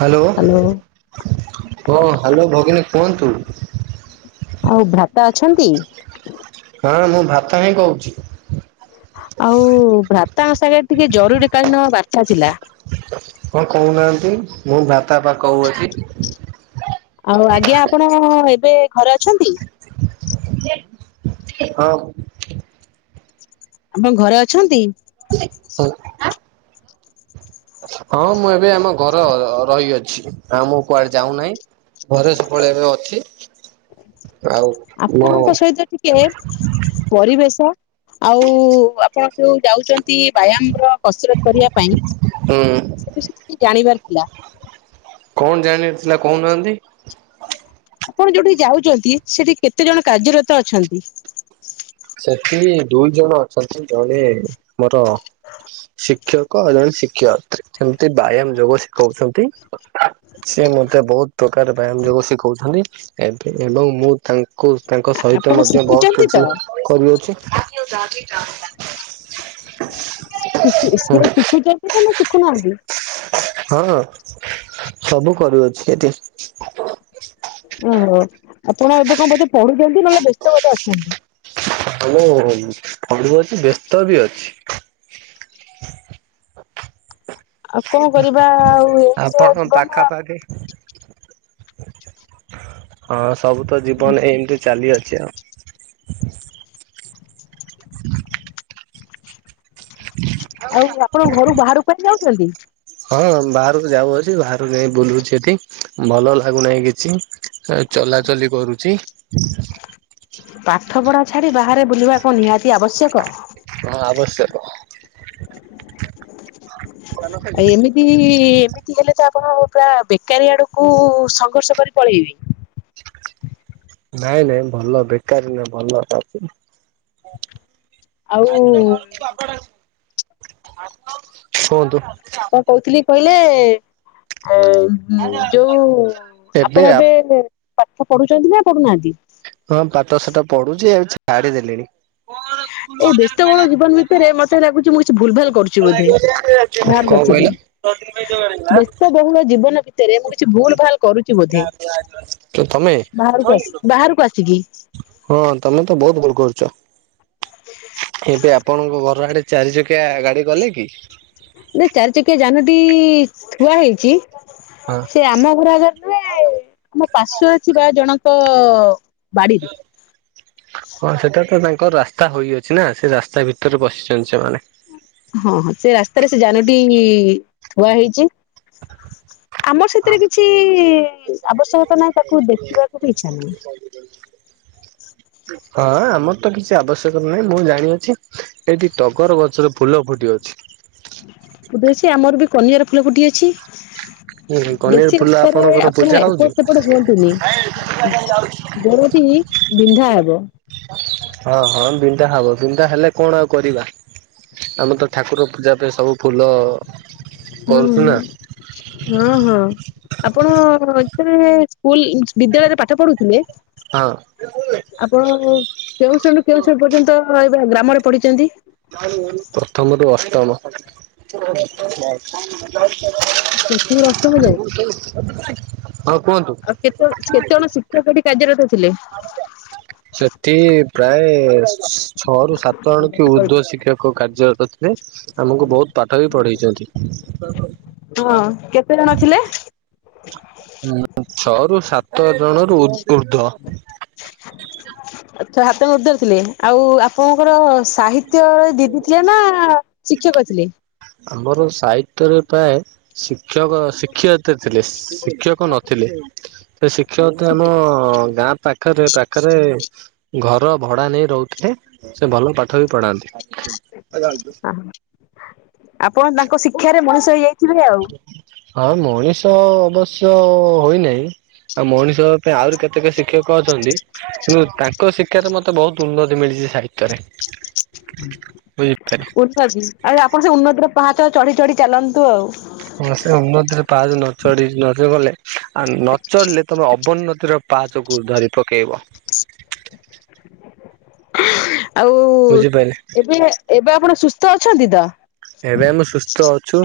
Hello hello ହଁ hello ଭଗିନୀ କୁହନ୍ତୁ। ଆଉ ଭ୍ରାତା ଅଛନ୍ତି? ହଁ ମୁଁ ଭ୍ରାତା ହିଁ କହୁଚି। ଆଉ ଭ୍ରାତାଙ୍କ ସାଙ୍ଗେ ଟିକେ ଜରୁରୀ କାଳୀନ ବାର୍ତ୍ତା ଥିଲା। କଣ କହୁନାହାନ୍ତି ମୁଁ ଭ୍ରତା ପା କହୁଅଛି। ଆଉ ଆଜ୍ଞା ଆପଣ ଏବେ ଘରେ ଅଛନ୍ତି? ହଁ। ଆପଣ ଘରେ ଅଛନ୍ତି? ହଉ। ହଁ ମୁଁ ଏବେ ଆମ ଘର ରହିଅଛି। ଆଁ ମୁଁ କୁଆଡେ ଯାଉନାହିଁ ଘରେ ସବୁବେଳେ ଏବେ ଅଛି। ଆଉ ମୁଁ ହୁଁ ଆପଣଙ୍କ ସହିତ ଟିକେ ପରିବେଶ ଆଉ ଆପଣ ଯୋଉ ଯାଉଛନ୍ତି ବ୍ୟାୟାମ ର କସରତ କରିବା ପାଇଁ ସେ ବିଷୟ ଜାଣିବାର ଥିଲା? କଣ ଜାଣିବାର ଥିଲା କହୁନାହାନ୍ତି। ଆପଣ ଯୋଉଠି ଯାଉଛନ୍ତି ସେଠି କେତେ ଜଣ କାର୍ଯ୍ୟରତ ଅଛନ୍ତି? ସେଠି ଦୁଇ ଜଣ ଅଛନ୍ତି ଜଣେ ମୋର ଶିକ୍ଷକ ଜଣେ ଶିକ୍ଷୟତ୍ରୀ ଏମିତି ବ୍ୟାୟାମ ଯୋଗ ଶିଖଉଛନ୍ତି । ସିଏ ମତେ ବହୁତ୍ ପ୍ରକାର ବ୍ୟାୟାମ ଯୋଗୁ ଶିଖଉଛନ୍ତି । ଏବେ ଏବଂ ମୁଁ ତାଙ୍କୁ ତାଙ୍କ ସହିତ ଆପଣ ମଧ୍ୟ ବହୁତ ଶିଖୁଛନ୍ତି ତ? କିଛି କରିଅଛି ସି-ସି-ସିଏ ଶିଖୁଚନ୍ତି ନା ସେ ଶିଖୁନାହାନ୍ତି। ହଁ ସବୁ କରୁଅଛି ଏଠି। ଓହୋ ଆପଣ ଏବେ କଁ ବୋଧେ ପଢୁଛନ୍ତି ନହେଲେ ବ୍ୟସ୍ତ ବୋଧେ ଅଛନ୍ତି। ହଁ ମୁଁ ପଢୁଅଛି ବ୍ୟସ୍ତ ବି ଅଛି। ଆଉ କଣ କରିବା ଆଉ ଏଇ ଆଉ ତ ତମ ଜୀବନ ପାଖାପାଖି ହଁ ସବୁ ତ ଜୀବନ ଏମତି ଚାଲି ଆ ସେଇଆ। ଆଉ ଆପଣ ଘରୁ ବାହରକୁ କୁଆଡେ ଯାଉଚନ୍ତି? ହଁ ବାହାରକୁ ଯାଉଅଛି ବାହାରକୁ ଯାଇ ବୁଲୁଛି ଏଠି ଭଲ ଲାଗୁନାହିଁ କିଛି। ଏ ଚଲାଚଲି କରୁଚି। ଛାଡ଼ି ବାହାରେ ବୁଲିବା କଣ ନିହାତି ଆବଶ୍ୟକ? ହଁ ଆବଶ୍ୟକ। ଏଇ ଏମିତି ଏମିତି ହେଲେ ତ ଆପଣ ପୁରା ବେକାରୀ ଆଡକୁ ସଂଘର୍ଷ କରି ପଳେଇବି। ନାଇଁ ନାଇଁ ଭଲ ବେକାରୀ ନାଇ ଭଲରେ ଅଛି। ଆଉ ଆ ଆସୁନ ଘରୁକୁ ବାପା ଡାକୁଛନ୍ତି ଆସୁନ। କଁ କୋହୁଥିଲି କହିଲେ ଅ-ଉଁ ଯୋଉ ଆପଣ ଏବେ ପାଠ ପଢୁଚନ୍ତି ନା ପଢୁନାହାନ୍ତି? ହଁ ପାଠ ଶାଠ ପଡୁଚି ଆଉ ଛାଡିଦେଲିଣି। ଏଇ ବ୍ୟସ୍ତ ବୋହୁଳ ଜୀବନ ଭିତରେ ମତେ ଲାଗୁଚି ମୁଁ କିଛି ଭୁଲ ଭାଲ କରୁଚି ବୋଧେ। ବାହାରକୁ କ-କଣ ଆସିକି। କହିଲ? ବ୍ୟସ୍ତ ବହୁଳ ଜୀବନ ଭିତରେ ମୁଁ କିଛି ଭୁଲ ଭାଲ କରୁଛି ବୋଧେ କିଏ ତମେ? ବାହାରକୁ ଆସି ବାହାରକୁ ଆସିକି। ହଁ ତମେ ତ ବୋହୁତ ଭୁଲ କରୁ ଚ କିନ୍ତୁ ଆପଣଙ୍କ ଘର ଆଡେ ଚାରି ଚକିଆ ଗାଡି ଗଲେ କି? ନା ଚାରି ଚକିଆ ଯାନଟି ଥୁଆ ହେଇଚି। ହଁ ସେ ଆମ ଘର ଆଗରେ ମୋ ପାଶୁଆ ଥିବା ଜଣଙ୍କ ବାଡିରେ ହଁ ସେଟାତ ବାଇ କ ରାସ୍ତା ହୋଇଅଛି ନା ସେ ରାସ୍ତା ଭିତରେ ବସିଚନ୍ତି ସେମାନେ। ହଁ ହଁ ସେ ରାସ୍ତାରେ ସେ ଯାନଟି ଥୁଆହେଇଚି। ହଁ। ଆବଶ୍ୟକତା ନାହିଁ ତାକୁ ଦେଖିବାକୁ ବି ଇଚ୍ଛା ନାହିଁ। ହଁ ହଁ ଆମର ତ କିଛି ଆବଶ୍ୟକ ନାହିଁ ମୁଁ ଜାଣିଅଛି ଏଇଠି ଟଗର ଗଛରେ ଫୁଲ ଫୁଟିଅଛି। ଫୁଟି ଅଛି ଆମର ବି କନିଆର ଫୁଲ ଫୁଟିଅଛି। ହୁଁ କନିଅର ବେଶୀ ଫୁଲ ରାସ୍ତାରେ ଆପଣଙ୍କର ପୂଜା ଆପଣ ହଉଛି? ଏପଟ ସେପଟ ହୁଅନ୍ତୁନି ଦେହ ତି ତି ବିନ୍ଧା ହେବ। ହଁ ହଁ ବିନ୍ ବିନ୍ଧା ହବ ବିନ୍ଧା ହେଲେ କଣ ଆଉ କରିବା ଆମେ ତ ଠାକୁର ପୂଜା ପାଇଁ ସବୁ ଫୁଲ ହୁଁ କରୁଛୁ ନା ହୁଁ ହଁ ହଁ ଆପଣ ଯେତେବେଳେ ସ୍କୁଲ୍ ବିଦ୍ୟାଳୟରେ ପାଠ ପଢୁଥିଲେ ହଁ। ଆପଣ କେଉଁ ଶ୍ରେଣିରୁ କେଉଁ ଶ୍ରେଣି ପର୍ଯ୍ୟନ୍ତ ଏବଂ ଗ୍ରାମରେ ପଢିଚନ୍ତି? ପ୍ରଥମରୁୁ ଅଷ୍ଟମ। ପ୍ରଥମରୁୁ ଅଷ୍ଟମ ଯାଏଁ? ହଁ କୁହନ୍ତୁ। ଆଉ କେତେଅଣ-କେତେଜଣ ଶିକ୍ଷକ ଏଠି କାର୍ଯ୍ୟରତ ଥିଲେ? ଆଛା ସେଠି ପ୍ରାୟେ ଛଅରୁ ସାତଜଣ କି ଉର୍ଦ୍ଧ୍ୱ ଶିକ୍ଷକ କାର୍ଯ୍ୟା ଇଏ ଆମକୁ ବୋହୁତ ପାଠ ବି ପଢେଇଚନ୍ତି। କେତେଜଣ ଥିଲେ? ହୁଁ, ଛଅରୁୁ ସାତ ଜଣ ରୁ ଉର୍ଦ୍ଧ୍ୱ ଛ ହାତ ମଡି ଧରି ଥିଲେ [unintelligible] ଆଉ ଆପଣଙ୍କର ସାହିତ ଦିଦି ଥିଲେ ନା ଶିକ୍ଷକ ଥିଲେ? ଆମର ସାହିତ୍ୟରେ ପ୍ରାୟ ଶିକ୍ଷକ ଶିକ୍ଷୟତେ ଥିଲେ, ଶିକ୍ଷକ ନଥିଲେ ସେ ଶିକ୍ଷକତ ଆମ ଗାଁ ପାଖରେ ପାଖରେ ଘର ଭଡା ନେଇ ରହୁଥିଲେ, ସେ ଭଲ ପାଠ ବି ପଢାନ୍ତି । ଆପଣ ତାଙ୍କ ଶିକ୍ଷାରେ ମଣିଷ ହେଇଯାଇ ହଁ ମଣି ତ ଅବଶ୍ୟ ହୋଇନାହିଁ ଆଉ ମଣିଷ ପାଇଁ ଆହୁରି କେତେକ ଶିକ୍ଷକ ଅଛନ୍ତି ତାଙ୍କ ଶିକ୍ଷାରେ ମତେ ବହୁତ ଉନ୍ନତି ମିଳିଛି ସାହିତ୍ୟରେ ବୁଝିପାରିଲେ। ଉନ୍ନତି ଆଉ ଆପଣ ସେ ଉନ୍ନତିର ପାହାଚ ଚଢି ଚଢି ଚାଲନ୍ତୁ ଆଉ ହଁ ସେ ଉନ୍ନତିରେ ପାହା ନଚଢି ନଚ ଗଲେ ଆ ନଚଳିଲେ ତମେ ଅବ ନଦୀର ପାହା [unintelligible] ଯୋଗକୁୁ ଧରି ପକେଇବ [inaudible] ଆଉ, ବୁଝିପାରିଲେ ଏବେ, ଏବେ ଆପଣ ସୁସ୍ଥ ଅଛନ୍ତି ତ? ଏବେ, ଆମେ ସୁସ୍ଥ ଅଛୁ,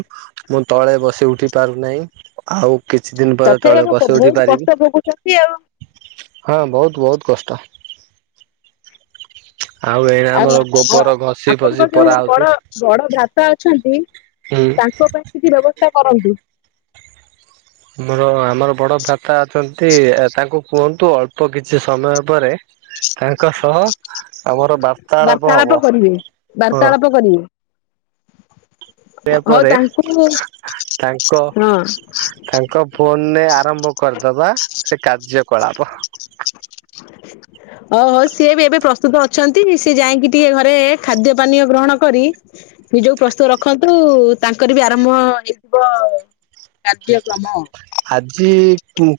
ମୁଁ ତଳେ ବସି ଉଠି ପାରୁନାହିଁ ଆଉ କିଛି ଦିନ ପରେ ତଥାପି ତଳେ ଆପଣ ବସି ଉଠି ବହୁତ କଷ୍ଟ ପାରିବି, ଭୋଗୁଛନ୍ତି ଆଉ ହଁ ବହୁତ ବହୁତ କଷ୍ଟ । ଆଉ ଗୋବର ଘଷି ଫସି ଆପଣଙ୍କ ଯୋଉ ପରା ହଉଛି ବଡ, ବଡ ବାପା ଅଛନ୍ତି ହୁଁ। ତାଙ୍କ ପାଇଁ କିଛି ବ୍ୟବସ୍ଥା କରନ୍ତୁ । ଏ ତାଙ୍କୁ କୁହନ୍ତୁ ଅଳ୍ପ କିଛି ସମୟ ପରେ ତାଙ୍କ ସହ ଆମର ବାର୍ତାଳାପ ବାର୍ତ୍ତାଳାପ ହବ, କରିବେ ହଁ ବାର୍ତ୍ତାଳାପ କରିବେ ସେ ହଉ ପରେ ତାଙ୍କୁ ହଁ ତାଙ୍କ ହଉ ତାଙ୍କ ଫୋନରେ ଆରମ୍ଭ କରିଦବା ସେ କାର୍ଯ୍ୟ କଳାପ ଓହୋ, ସିଏ ବି ଏବେ ପ୍ରସ୍ତୁତ ଅଛନ୍ତି, ସିଏ ଯାଇକି ଟିକେ ଘରେ ଖାଦ୍ୟ ପାନୀୟ ଗ୍ରହଣ କରି ନିଜକୁ ପ୍ରସ୍ତୁତ ରଖନ୍ତୁ, ତାଙ୍କର ବି ଆରମ୍ଭ ହେଇଥିବ କାର୍ଯ୍ୟକ୍ରମ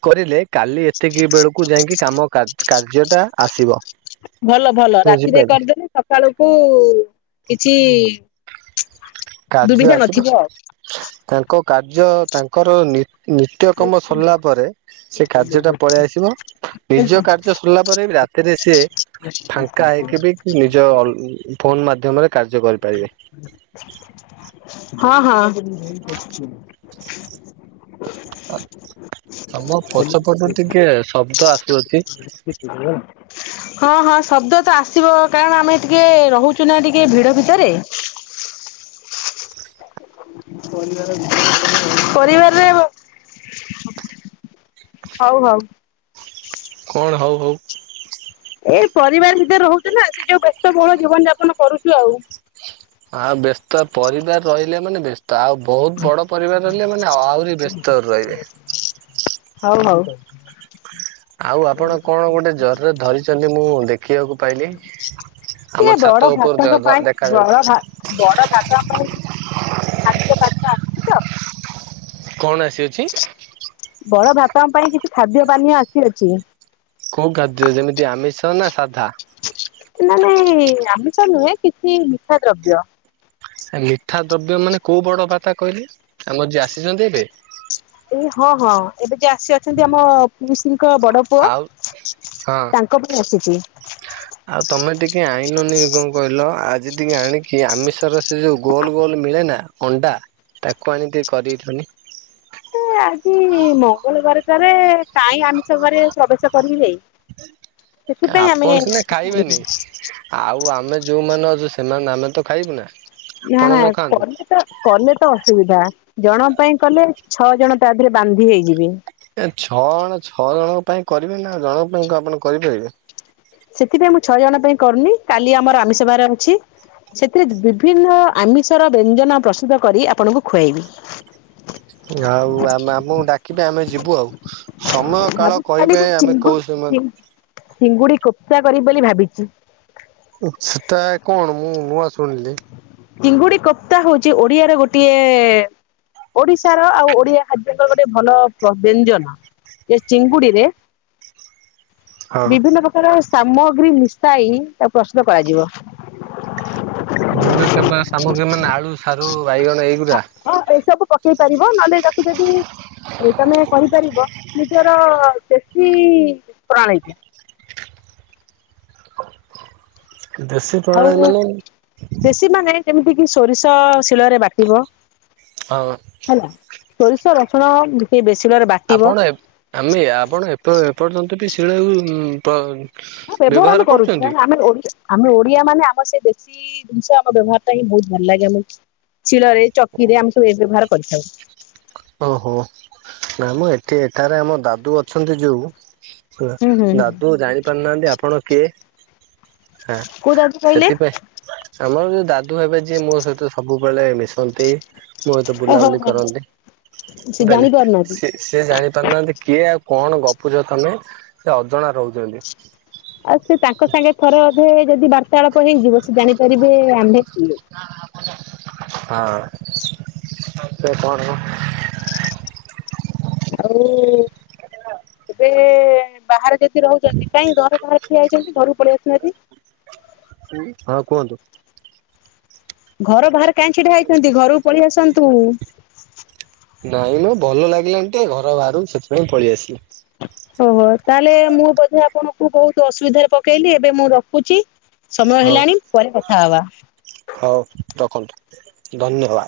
କରିଲେ, କାଲି ଏତିକି ବେଳକୁ ଯାଇକି କାମ କାର୍ଯ୍ୟ ଟା ଆସିବ । ଭଲ, ଭଲ, ରାତିରେ କରିଦେଲେ ସକାଳକୁ କିଛି କାର୍ଯ୍ୟ ଦୁବିଧା ଆସିବ, ନଥିବ ତାଙ୍କ କାର୍ଯ୍ୟ ତାଙ୍କର ନିତ୍ୟକର୍ମ ସରିଲା ପରେ ସେ କାର୍ଯ୍ୟ ଟା ପଳେଇ ଆସିବ, ଆଉ ନିଜ କାର୍ଯ୍ୟ ସରିଲା ପରେ ବି ରାତିରେ ସେ ଫାଙ୍କା ହେଇକି ବି ନିଜ ଫୋନ ମାଧ୍ୟମରେ କାର୍ଯ୍ୟ କରିପାରିବେ । ହଁ ହଁ ତମର ପଛ ପଟରୁ ଟିକେ ଶବ୍ଦ ଆସୁଛି । ହ [inaudible] ହଁ ହଁ ଶବ୍ଦ ତ ଆସିବ କାରଣ -ଆମେ ଟିକେ ରହୁଛୁ ନା ଟିକେ ଭିଡ ଭିତରେ ହ [inaudible] ପରିବାରରେ [inaudible] ହଉ ହଉ। କଣ, ହଉ ହଉ । ଏଇ ପରିବାର ଭିତରେ ରହୁଛ ନା, ସେ ଯୋଉ ବ୍ୟସ୍ତ ବହୁଳ ଜୀବନ ଯାପନ କରୁଛୁ, ଆଉ ଆଁ, ବ୍ୟସ୍ତ ପରିବାର ରହିଲେ ମାନେ ବ୍ୟସ୍ତ । ତ ଆଉ ବହୁତ ବଡ ପରିବାର ରହିଲେ, ମାନେ ଆହୁରି ବ୍ୟସ୍ତ ରହିବେ। ହଉ ହଉ । ଆଉ ଆପଣ କଣ ଗୋଟେ ଜରିରେ ଧରିଛନ୍ତି ମୁଁ ଦେଖିବାକୁ ପାଇଲି । ସେ ବଡ ଭାଷାଙ୍କ ପାଇଁ ବଡ ଭ ବଡ ଭାଷା ପାଇଁ [unintelligible] ଆସିବା ପାଛା ଆସଛି ତ [unintelligible] କଣ ଆସିଅଛି? ବଡ ଭ୍ରାତାଙ୍କ ପାଇଁ କିଛି ଖାଦ୍ୟ ପାନୀୟ ଆସିଅଛି। କୋଉ ଖାଦ୍ୟ ଯେମିତି ଆମିଷ ନା ସାଧା। ମାନେ ଆମିଷ ନୁହେଁ କିଛି ମିଠା ଦ୍ରବ୍ୟ। ମିଠା ଦ୍ରବ୍ୟ ମାନେ କୋଉ ବଡ [unintelligible] ଭ୍ରାତା କହିଲେ। ଆମର ଯିଏ ଆସିଛନ୍ତି ଏବେ ଏ ହଁ ହଁ ଏବେ ଯିଏ ଆସି ଅଛନ୍ତି ଆମ ପିଇସିଙ୍କ ବଡ ପୁଅ ଆଉ ହଁ ତାଙ୍କ ପାଇଁ ଆସିଛି। ଆଉ ତମେ ଟିକେ ଆଣିଲନି କଣ କହିଲ ଆଜି ଟିକେ ଆଣିକି ଆମିଷର ସେ ଯୋଉ ଗୋଲ ଗୋଲ ମିଳେ ନା ଅଣ୍ଡା ତାକୁ ଆଣିିକି ଟିକେ [unintelligible] କରେଇଥନି କି ମଙ୍ଗଳବାର ଟାରେ କାହିଁ ଆମିଷ ଘରେ ପ୍ରବେଶ କରିବି ଯାଇଁ ଆପଣ ସିନା କିଛି ଆଣିନୁ। ଖାଇବେନି ଆଉ ଆମେ ଯୋଉମାନେ ଅଛୁ ସେମାନେ ଆମେ ତ ଖାଇିବୁ ନା ନା ଆପଣ ନା ନ ଖାଆନ୍ତୁ କଲେ ତ କଲେ ତ ଅସୁବିଧା ଜଣଙ୍କ ପାଇଁ କଲେ ଛଅ ଜଣ ତା ଦେହରେ ବାନ୍ଧି ହେଇଯିବେ। ଏ ଛଅ ଜଣ ଛଅ ଜଣଙ୍କ ପାଇଁ କରିବେ ନା ଜଣଙ୍କ ପାଇଁ ଆପଣ କରିପାରିବେ। ସେଥିପାଇଁ ମୁଁ ଛଅ ଜଣ ପାଇଁ କରୁନି କାଲି ଆମର ଆମିଷଵାର ଅଛି ସେଥିରେ ବିଭିନ୍ନ ଆମିଷ ର ବ୍ୟଞ୍ଜନ ପ୍ରସ୍ତୁତ କରି ଆପଣଙ୍କୁ ଖୁଆଇବି ଆଉ ଆମ ଆମକୁ ଡାକିବେ ଆମେ ଯିବୁ ଆଉ ସମୟ କାଳ ଭାବୁଛି କାଲି କହିବା ମୁଁ ଆମେ ଚିଙ୍ଗୁଡି କୋଉ ସମ ଚି ଚିଙ୍ଗୁଡି କୋପ୍ତା କରିିବି ବୋଲି ଭାବିଛି। ସେଟା କଣ ମୁଁ ନୂଆ ଶୁଣିଲି। ଚିଙ୍ଗୁଡି କୋପ୍ତା ହଉଛି ଓଡିଆର ଗୋଟିଏ ଓଡିଶାର ଆଉ ଓଡିଆ ଖାଦ୍ୟଙ୍କର ଗୋଟେ ଭଲ ବ୍ୟଞ୍ଜନ ଯେ ଚିଙ୍ଗୁଡିରେ ହଁ ବିଭିନ୍ନ ପ୍ରକାର ସାମଗ୍ରୀ ମିଶାଇ ତାକୁ ପ୍ରସ୍ତୁତ କରାଯିବ। ବିଭିନ୍ନ ପ୍ରକାର ସାମଗ୍ରୀ ମାନେ ଆଳୁ ସାରୁ ବାଇଗଣ ଏଇଗୁଡା ହଁ ଏସବୁ ପକେଇ ପାରିବ ନହେଲେ ତାକୁ ଯଦି ଏ ତମେ କହିପାରିବ ନିଜର [unintelligible] ଦେଷ୍ୀ ପ୍ରଣୀତି [unintelligible] ଦେଶୀ ଆଉ ପ୍ରଣାଳୀ ମାନେ ଦେଶୀ ମାନେ ଯେମିତି କି ସୋରିଷ ଶିଳରେ ବାଟିବ। ହଁ। ହେଲା। ସୋରିଷ ରଚଣା ଟିକେ ବେଶୀ ଶିଳରେ ବାଟିବ ଆପଣ ଆମେ ଆପଣ ଏ ଏପର୍ଯ୍ୟନ୍ତ ଏପର୍ଯ୍ୟନ୍ତ ବି ଶିଳକୁ [unintelligible] ହ ବ୍ୟବହାର ଆମେ କରୁ [unintelligible] କ ଆମ ଆମ [unintelligible] ଆ ମାନେ ଆମ ସେ ଦେଶୀ ଜିନିଷ ଆମ ବ୍ୟବହାରଟା ହିଁ ବହୁତ ଭଲ ଲାଗେ ଆମେ ଶିଳରେ ଚକିରେ ଆମେ ସବୁ ଏ ବ୍ୟବହାର କରିଥାଉ। ଓହୋ ନା ମୁଁ ଏଠି ଏଠାରେ ଆମ ଦାଦୁ ଅଛନ୍ତି ଯୋଉ। ହୁଁ ହୁଁ ହୁଁ। ଦାଦୁ ଜାଣି ପାରୁନାହାନ୍ତି ଆପଣ କିଏ? ହଁ କୋଉ ଯାଉଛି କହିଲେ ସେଥିପାଇଁ ଆମର ଯୋଉ ଦାଦୁ ହେବେ ଯିଏ ମୋ ସହିତ ସବୁ ସବୁବେଳେ ମିଶନ୍ତି ମୋ ସହିତ ଓହୋ ବୁଲାବୁଲି ହୋ କରନ୍ତି। ସେ କହିଲେ ଜାଣି ପାରୁନାହାନ୍ତି। ସେ ସେ ଜାଣିପାରୁନାହାନ୍ତି କିଏ ଏଉ କଣ ଗପୁଛ ତମେ ସେ ଅଜଣା ରହୁଛନ୍ତି। ଆଉ ସେ ତାଙ୍କ ସାଙ୍ଗେ ଥରେ ଅଧେ ଯଦି ବା ବାର୍ତ୍ତାଳାପ ହେଇଯିବ ସେ ଜାଣିପାରିବେ ଆମ୍ଭେ କିଏ ହ [unintelligible] ସେପ [unintelligible] ଆଉ ଏବେ ବାହାରେ ଯଦି ରହୁଛନ୍ତି କାଇହିଁ ଘର ବାହାରେ ଠିଆ ହେଇଛନ୍ତି ଘରକୁ ପଳେଇ ଆସୁନାହାନ୍ତି। ହଁ କୁହନ୍ତୁ। ଘର ବାହାରେ କାହିଁ ଛିଡା ହେଇଛନ୍ତି ଘରକୁ ପଳେଇ ଆସନ୍ତୁ। ନାଇଁ ନ ଭଲ ଲାଗିଲାନି ତ ଘର ବାହାରକୁ ସେଥିପାଇଁ ପଳେଇ ଆସିଲି। ଓହୋ! ତାହେଲେ ମୁଁ ବୋଧେ ଆପଣଙ୍କୁ ବହୁତ ଅସୁବିଧାରେ ପକେଇଲି, ଏବେ ମୁଁ ରଖୁଛି ସମୟ ହଉ। ହେଲାଣି ପରେ କଥା ହବା। ହଉ ରଖନ୍ତୁ ଧନ୍ୟବାଦ।